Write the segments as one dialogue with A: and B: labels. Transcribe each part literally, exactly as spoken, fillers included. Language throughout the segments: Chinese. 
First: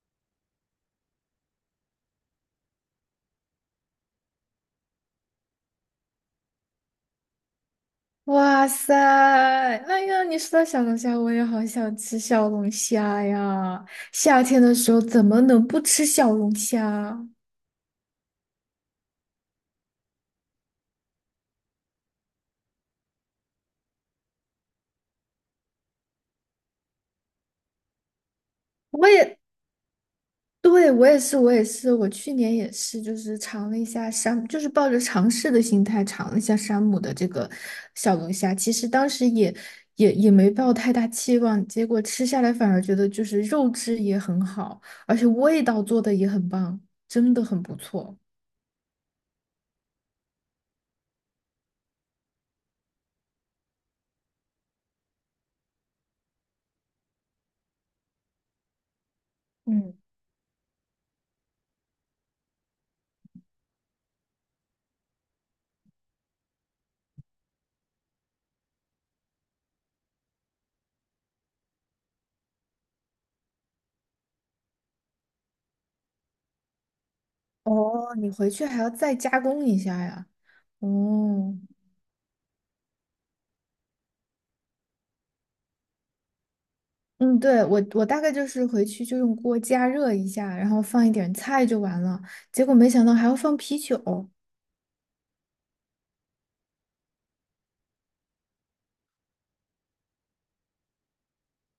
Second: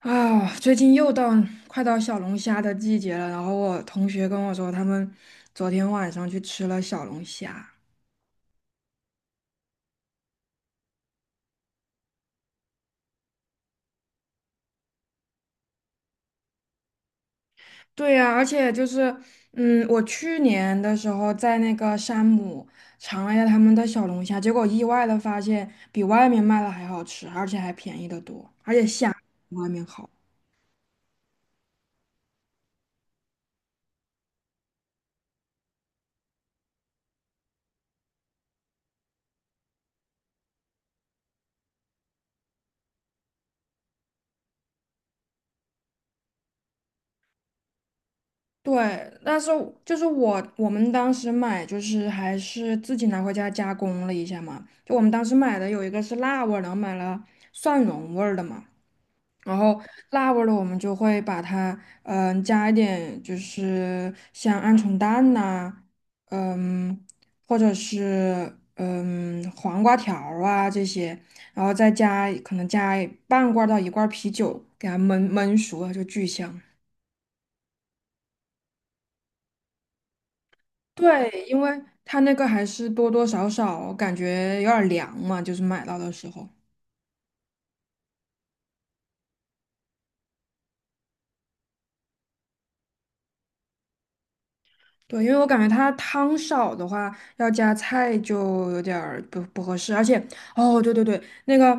A: 啊，最近又到快到小龙虾的季节了。然后我同学跟我说，他们昨天晚上去吃了小龙虾。
B: 哇塞！哎呀，你说到小龙虾，我也好想吃小龙虾呀！夏天的时候怎么能不吃小龙虾？
A: 对呀，而且就是，嗯，我去年的时候在那个山姆尝了一下他们的小龙虾，结果意外的发现比外面卖的还好吃，而且还便宜的多，而且
B: 我
A: 虾
B: 也，
A: 比外面好。
B: 对，我也是，我也是，我去年也是，就是尝了一下山，就是抱着尝试的心态尝了一下山姆的这个小龙虾。其实当时也也也没抱太大期望，结果吃下来反而觉得就是肉质也很好，而且味道做的也很棒，真的很不错。
A: 对，但是就是我我们当时买就是还是自己拿回家加工了一下嘛。就我们当时买的有一个是辣味儿，然后买了蒜蓉味儿的嘛，然后
B: 嗯。
A: 辣味儿的我们就会把它嗯、加一点就是像鹌鹑蛋呐、嗯或者是嗯黄瓜条儿啊这些，然后再加可能加半罐儿到一罐儿啤酒给它焖焖熟了就巨香。
B: 哦，你回去还要再加工一下呀？
A: 对，
B: 哦，
A: 因为它那个还是多多少少感觉有点儿凉嘛，就是买到的时候。
B: 嗯，对，我我大概就是回去就用锅加热一下，然后放一点菜就完了。结果没想到还要放啤酒。
A: 对，因为我感觉它汤少的话，要加菜就有点儿不不合适。而且哦，对对对，那个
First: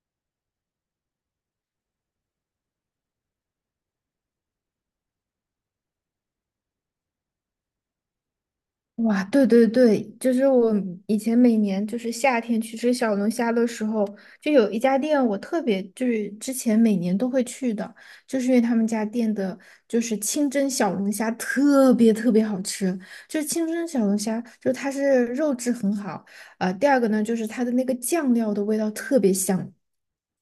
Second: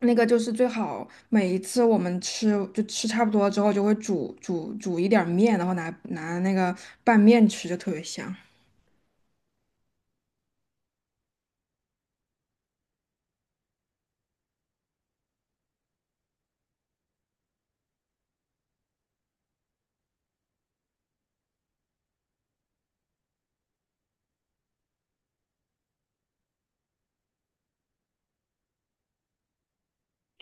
A: 那个就是最好每一次我们吃就吃差不多之后，就会煮煮煮一点儿面，然后拿拿那个拌面吃，就特别香。
B: 哇，对对对，就是我以前每年就是夏天去吃小龙虾的时候，就有一家店我特别就是之前每年都会去的，就是因为他们家店的就是清蒸小龙虾特别特别好吃，就是清蒸小龙虾，就它是肉质很好，呃，第二个呢就是它的那个酱料的味道特别香，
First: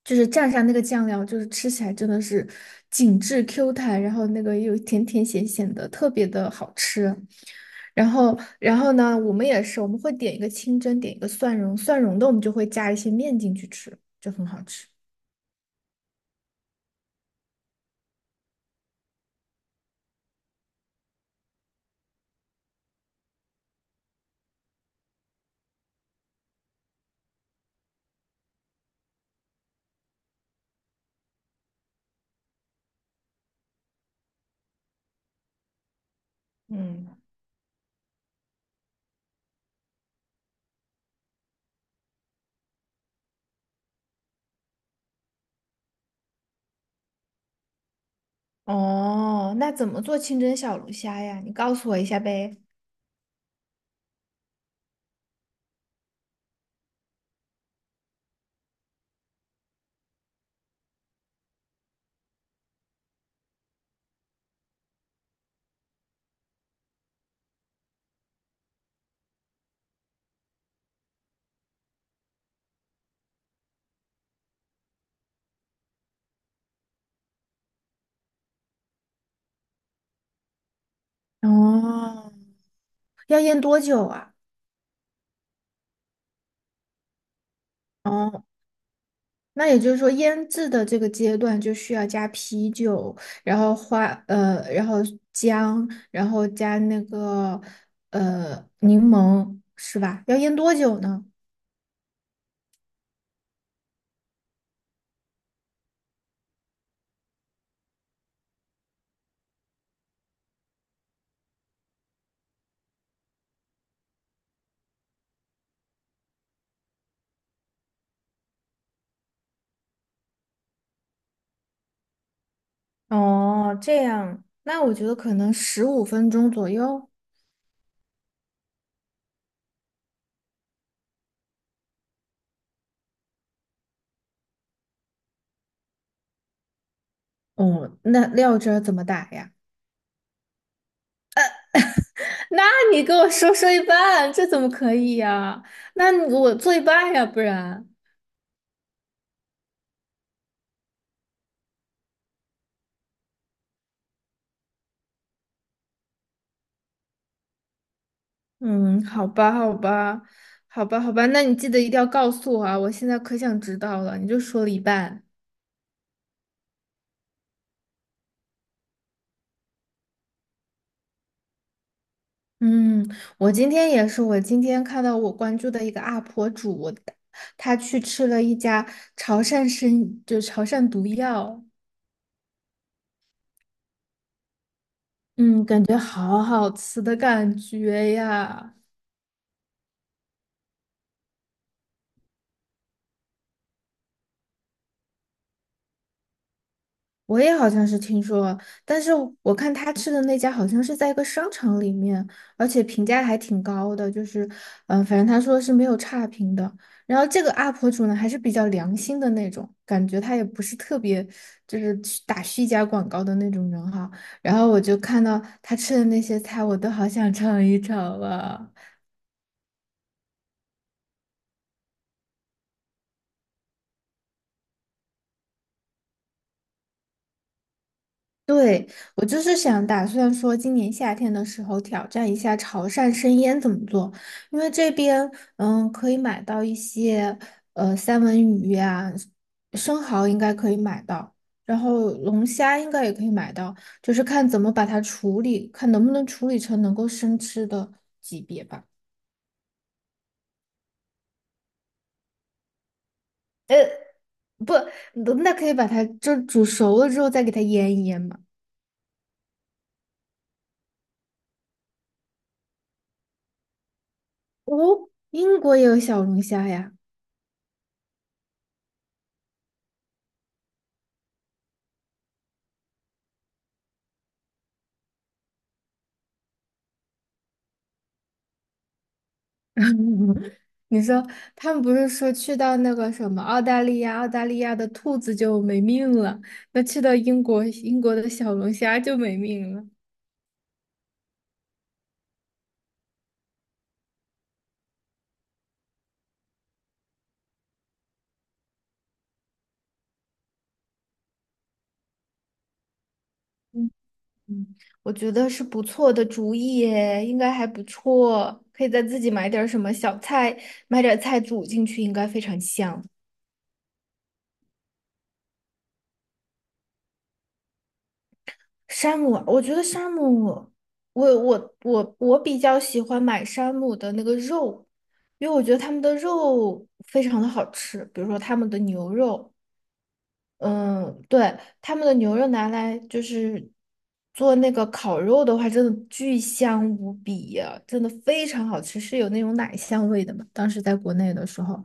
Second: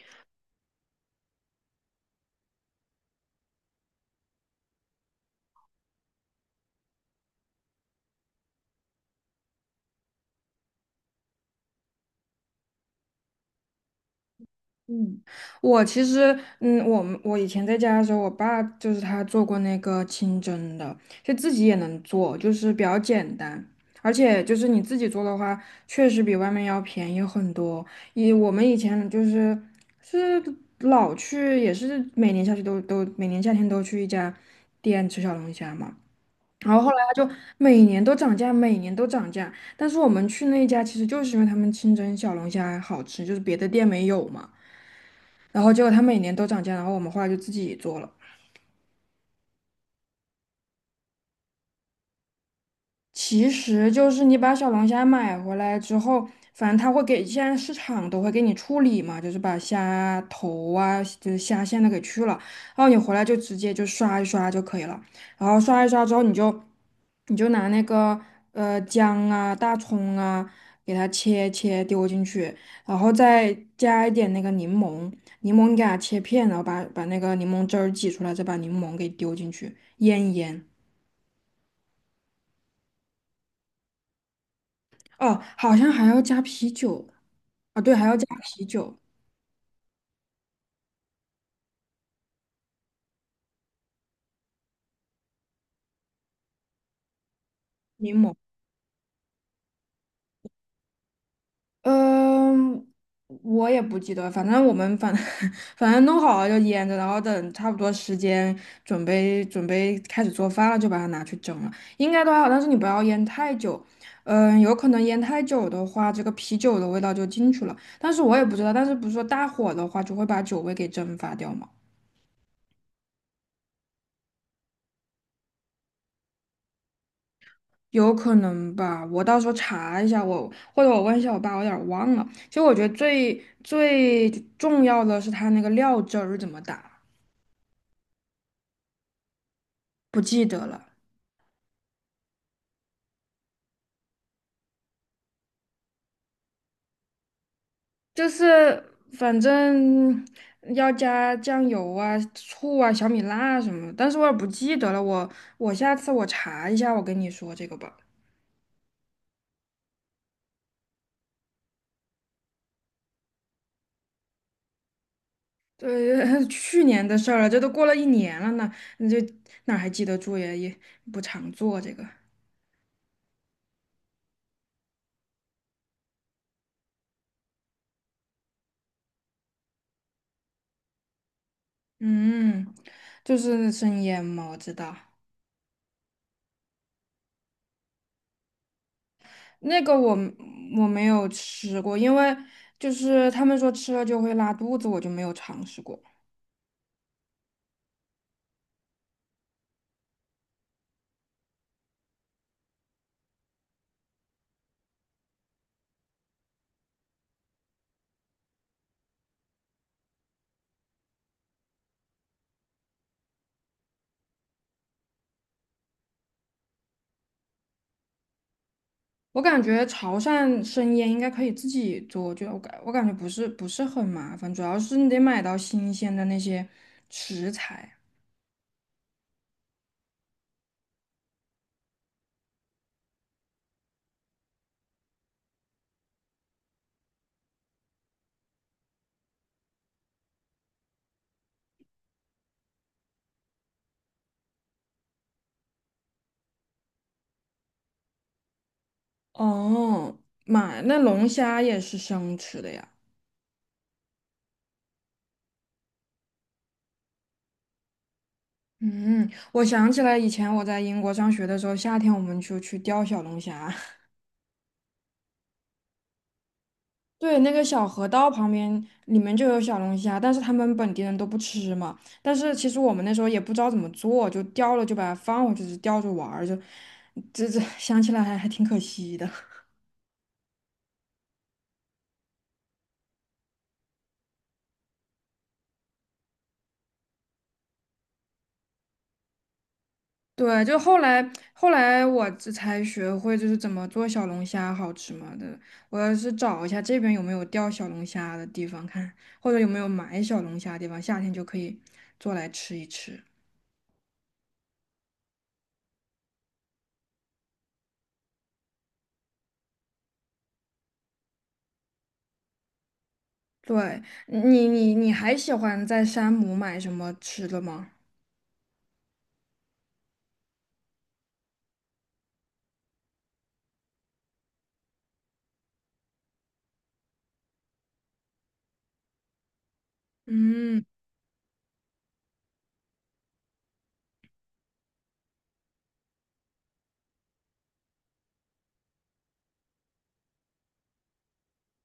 B: 就是蘸上那个酱料，就是吃起来真的是紧致 Q 弹，然后那个又甜甜咸咸的，特别的好吃。然后，然后呢，我们也是，我们会点一个清蒸，点一个蒜蓉，蒜蓉的我们就会加一些面进去吃，就很好吃。
A: 嗯，我其实，嗯，我们我以前在家的时候，我爸就是他做过那个清蒸的，就自己也能做，就是比较简单。而且就是你自己做的话，确实比外面要便宜很多。以我们以前就是是老去，也是每年下去都都每年夏天都去一家店吃小龙虾嘛。然后后来
B: 嗯。
A: 他就每年都涨价，每年都涨价，但是我们去那一家其实就是因为他们清蒸小龙虾好吃，就是别的店没有嘛。然后结果他每年都涨价，然后我们后来就自己做了。
B: 哦，那怎么做清蒸小龙虾呀？你告诉我一下呗。
A: 其实就是你把小龙虾买回来之后，反正他会给，现在市场都会给你处理嘛，就是把虾头啊，就是虾线都给去了，然后你回来就直接就刷一刷就可以了。然后刷一刷之后，你就你就拿那个呃姜啊、大葱啊，给它切切丢进去，然后再加一点那个柠檬。柠檬你给它切片，然后把把那个柠檬汁儿挤出来，再把柠檬给丢进去，腌一腌。
B: 哦，要腌多久啊？
A: 哦，好像还要加啤酒，啊，对，还要加
B: 哦。
A: 啤酒、
B: 那也就是说，腌制的这个阶段就需要加啤酒，然后花呃，然后姜，然后加那个
A: 柠檬。
B: 呃柠檬，是吧？要腌多久呢？
A: 嗯，我也不记得，反正我们反 反正弄好了就腌着，然后等差不多时间准备准备开始做饭了，就把它拿去蒸了，应该都还好，但是你不要腌太久。嗯，有可能腌太久的话，这个啤酒的味道就进去了。但是我也不知道，但是不是说大火的话就会把酒味给蒸发掉吗？
B: 哦，这样，那我觉得可能十五分钟左右。
A: 有可能吧，我到时候查一下，我或者我问一下我爸，我有点儿忘了。其实我觉得最最重要的是他那个料汁儿怎么打，
B: 哦，那料汁儿怎么打呀？
A: 不记得了。
B: 那你跟我说说一半，这怎么可以呀？那你给我做一半呀，不然。
A: 就是反正要加酱油啊、醋啊、小米辣什么的，但是我也不记得了。我我下次我查一下，我跟你说这个吧。
B: 嗯，好吧，好吧，好吧，好吧，那你记得一定要告诉我啊！我现在可想知道了，你就说了一半。
A: 对，去年的事儿了，这都过了一年了呢，你就哪儿还记得住呀？也不常做这个。
B: 嗯，我今天也是，我今天看到我关注的一个 U P 主，他去吃了一家潮汕生，就潮汕毒药，
A: 嗯，就是生腌嘛，我知道，
B: 嗯，感觉好好吃的感觉呀。
A: 那个我我没有吃过，因为就是他们说吃了就会拉肚子，我就没有尝试过。
B: 我也好像是听说了，但是我看他吃的那家好像是在一个商场里面，而且评价还挺高的，就是，嗯、反正他说是没有差评的。然后这个 U P 主呢，还是比较良心的那种，感觉他也不是特别就是去打虚假广告的那种人哈。然后我就看到他吃的那些菜，我都好想尝一尝啊。
A: 我感觉潮汕生腌应该可以自己做，就我感我感觉不是不是很麻烦，主要是你得买到新鲜的那些食材。
B: 对，我就是想打算说，今年夏天的时候挑战一下潮汕生腌怎么做，因为这边嗯可以买到一些呃三文鱼呀、生蚝应该可以买到，然后龙虾应该也可以买到，就是看怎么把它处理，看能不能处理成能够生吃的级别吧。
A: 哦，买那龙虾也是生吃的呀。
B: 不，那可以把它就煮熟了之后再给它腌一腌嘛。
A: 嗯，我想起来以前我在英国上学的时候，夏天我们就去钓小龙虾。
B: 哦，英国也有小龙虾呀。
A: 对，那个小河道旁边里面就有小龙虾，但是他们本地人都不吃嘛。但是其实我们那时候也不知道怎么做，就钓了就把它放回去，就钓着玩儿，就这这想起来还还挺可惜的。
B: 你说他们不是说去到那个什么澳大利亚，澳大利亚的兔子就没命了，那去到英国，英国的小龙虾就没命了。
A: 对，就后来后来我这才学会就是怎么做小龙虾好吃嘛的。我要是找一下这边有没有钓小龙虾的地方看，或者有没有买小龙虾的地方，夏天就可以做来吃一吃。
B: 嗯嗯，我觉得是不错的主意耶，应该还不错，可以再自己买点儿什么小菜，买点儿菜煮进去，应该非常香。
A: 对，你你你还喜欢在山姆买什么吃的吗？
B: 山姆，我觉得山姆，我我我我比较喜欢买山姆的那个肉，因为我觉得他们的肉非常的好吃，比如说他们的牛肉。
A: 嗯，
B: 嗯，对，他们的牛肉拿来就是做那个烤肉的话，真的巨香无比呀，真的非常好吃，是有那种奶香味的嘛。当时在国内的时候，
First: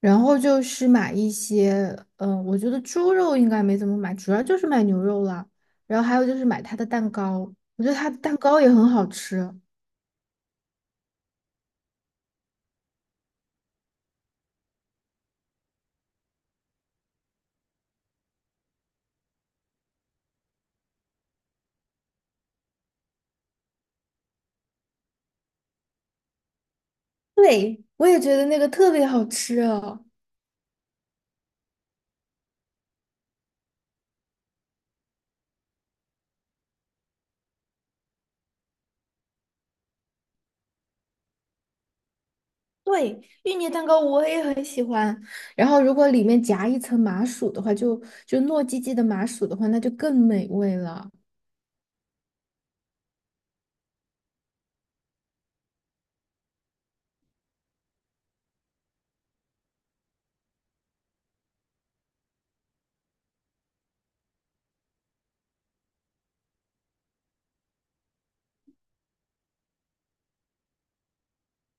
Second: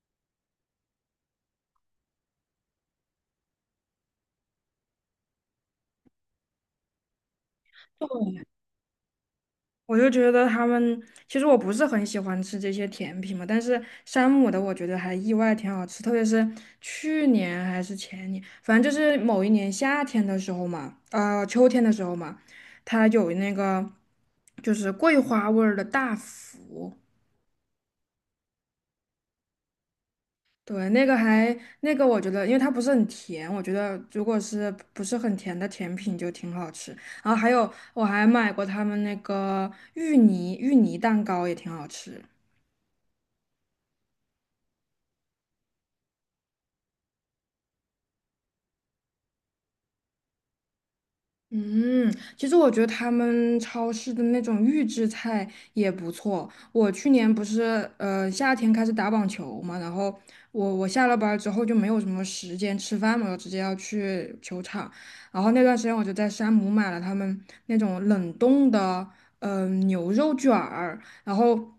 B: 然后就是买一些，嗯，我觉得猪肉应该没怎么买，主要就是买牛肉了。然后还有就是买它的蛋糕，我觉得它的蛋糕也很好吃。
A: 我就觉得他们，其实我不是很喜欢吃这些甜品嘛，但是山姆的我觉得还意外挺好吃。特别是去年还是前年，反正就是某一年夏天的时候嘛，呃，秋天的时候嘛，它有那个就是桂花味儿的大福。
B: 对，我也觉得那个特别好吃啊。
A: 对，那个还那个我觉得，因为它不是很甜，我觉得如果是不是很甜的甜品就挺好吃。然后还有我还买过他们那个芋泥芋泥蛋糕也挺好吃。
B: 对，芋泥蛋糕我也很喜欢。然后，如果里面夹一层麻薯的话，就就糯叽叽的麻薯的话，那就更美味了。
A: 嗯，其实我觉得他们超市的那种预制菜也不错。我去年不是呃夏天开始打网球嘛，然后我我下了班儿之后就没有什么时间吃饭嘛，我直接要去球场。然后那段时间我就在山姆买了他们那种冷冻的嗯，牛肉卷儿。然后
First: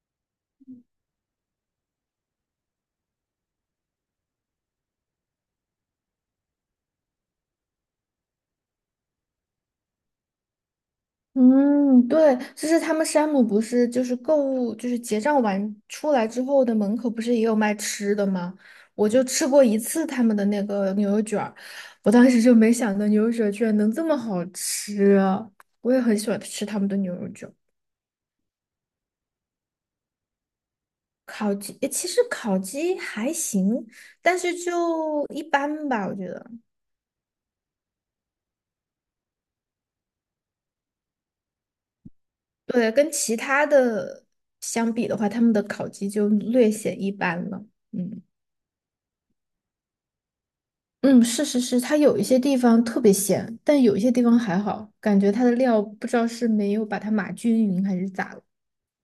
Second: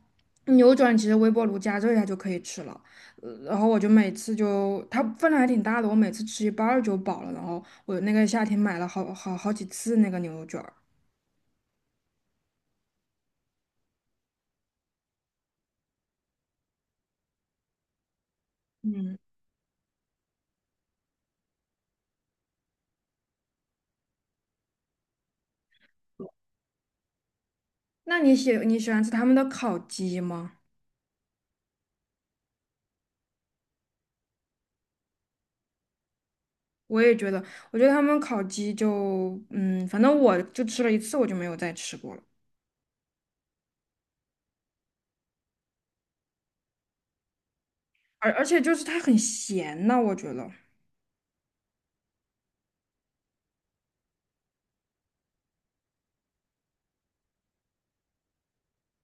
A: 牛肉卷其实微波炉加热一下就可以吃了。呃然后我就每次就它分量还挺大的，我每次吃一半儿就饱了。然后我那个夏天买了好好好几次那个牛肉卷儿。
B: 嗯，对，就是他们山姆不是就是购物，就是结账完出来之后的门口不是也有卖吃的吗？我
A: 嗯，
B: 就吃过一次他们的那个牛肉卷儿，我当时就没想到牛肉卷儿居然能这么好吃啊。我也很喜欢吃他们的牛肉卷儿。
A: 那你喜你喜欢吃他们的烤鸡吗？
B: 烤鸡，诶其实烤鸡还行，但是就一般吧，我觉得。
A: 我也觉得，我觉得他们烤鸡就嗯，反正我就吃了一次，我就没有再吃过了。
B: 对，跟其他的相比的话，他们的烤鸡就略显一般了。嗯
A: 而而且就是它很咸呐，我觉得。
B: 嗯，是是是，它有一些地方特别咸，但有一些地方还好，感觉它的料不知道是没有把它码均匀还是咋了。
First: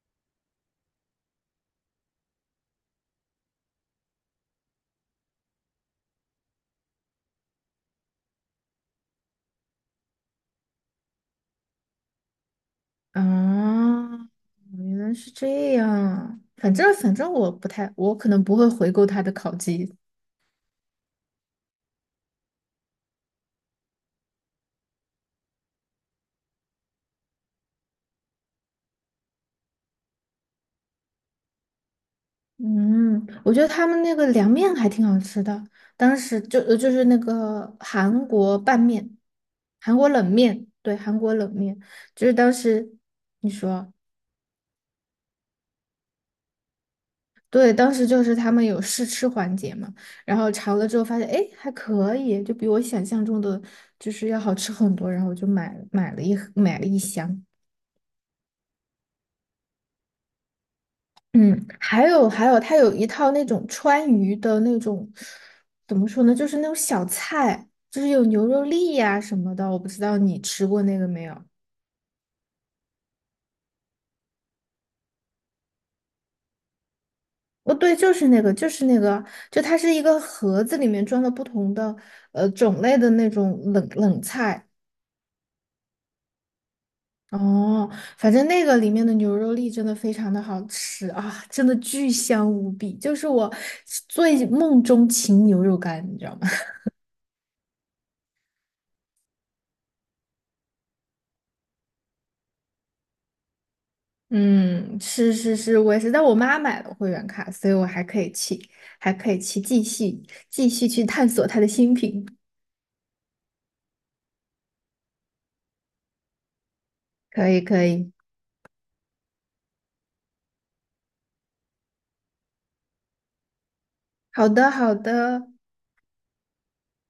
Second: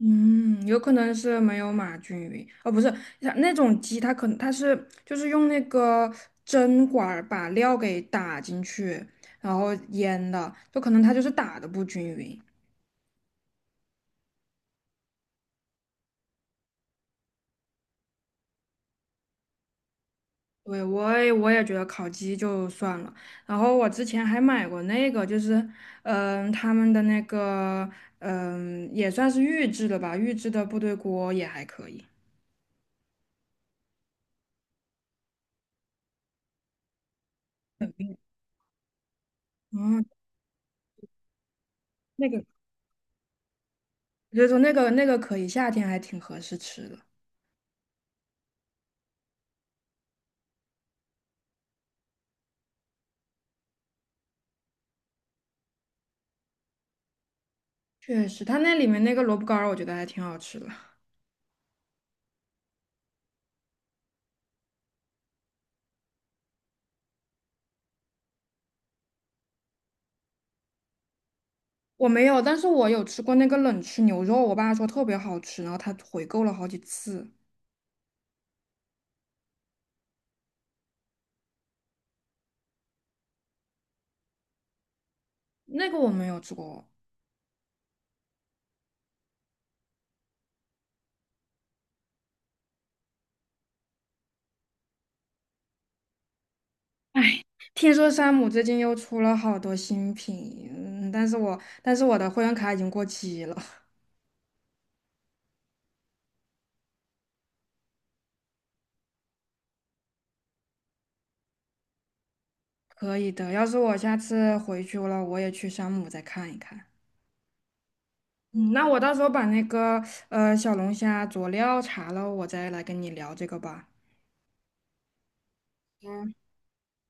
A: 嗯，有可能是没有码均匀，哦，不是，它那种鸡它可能它是就是用那个针管儿把料给打进去，然后腌的，就可能它就是打的不均匀。
B: 啊，原来是这样。反正反正我不太，我可能不会回购它的烤鸡，
A: 对，我也我也觉得烤鸡就算了。然后我之前还买过那个，就是嗯、他们的那个嗯、也算是预制的吧，预制的部队锅也还可以。
B: 嗯，我觉得他们那个凉面还挺好吃的，当时就呃就是那个韩国拌面，韩
A: 嗯，
B: 国冷面，对，韩国冷面，就
A: 那
B: 是
A: 个
B: 当时你说，
A: 就是说那个那个可以，夏天还挺合适吃的。
B: 对，当时就是他们有试吃环节嘛，然后尝了之后发现，哎，还可以，就比我想象中的就是要好吃很多，然后我就买买了一盒买了一箱。
A: 确实，它那里面那个萝卜干儿，我觉得还挺好吃的。
B: 嗯，还有还有，它有一套那种川渝的那种，怎么说呢，就是那种小菜，就是有牛肉粒呀、什么的，我不知道你吃过那个没有？
A: 我没有，但是我有吃过那个冷吃牛肉，我爸说特别好吃，然后他回购了好几次。
B: 哦，对，就是那个，就是那个，就它是一个盒子，里面装了不同的呃种类的那种冷冷菜。
A: 那个我没有吃过。
B: 哦，反正那个里面的牛肉粒真的非常的好吃啊，真的巨香无比，就是我最梦中情牛肉干，你知道吗？
A: 哎，听说山姆最近又出了好多新品。嗯，但是我但是我的会员卡已经过期了。
B: 嗯，是是是，我也是，在我妈买了会员卡，所以我还可以去，还可以去继续继续去探索它的新品。
A: 可以的，要是我下次回去了，我也去山姆再看一看。
B: 可以可以，
A: 嗯，那我到时候把那个呃小龙虾佐料查了，我再来跟你聊这个吧。
B: 好的好的，
A: 嗯。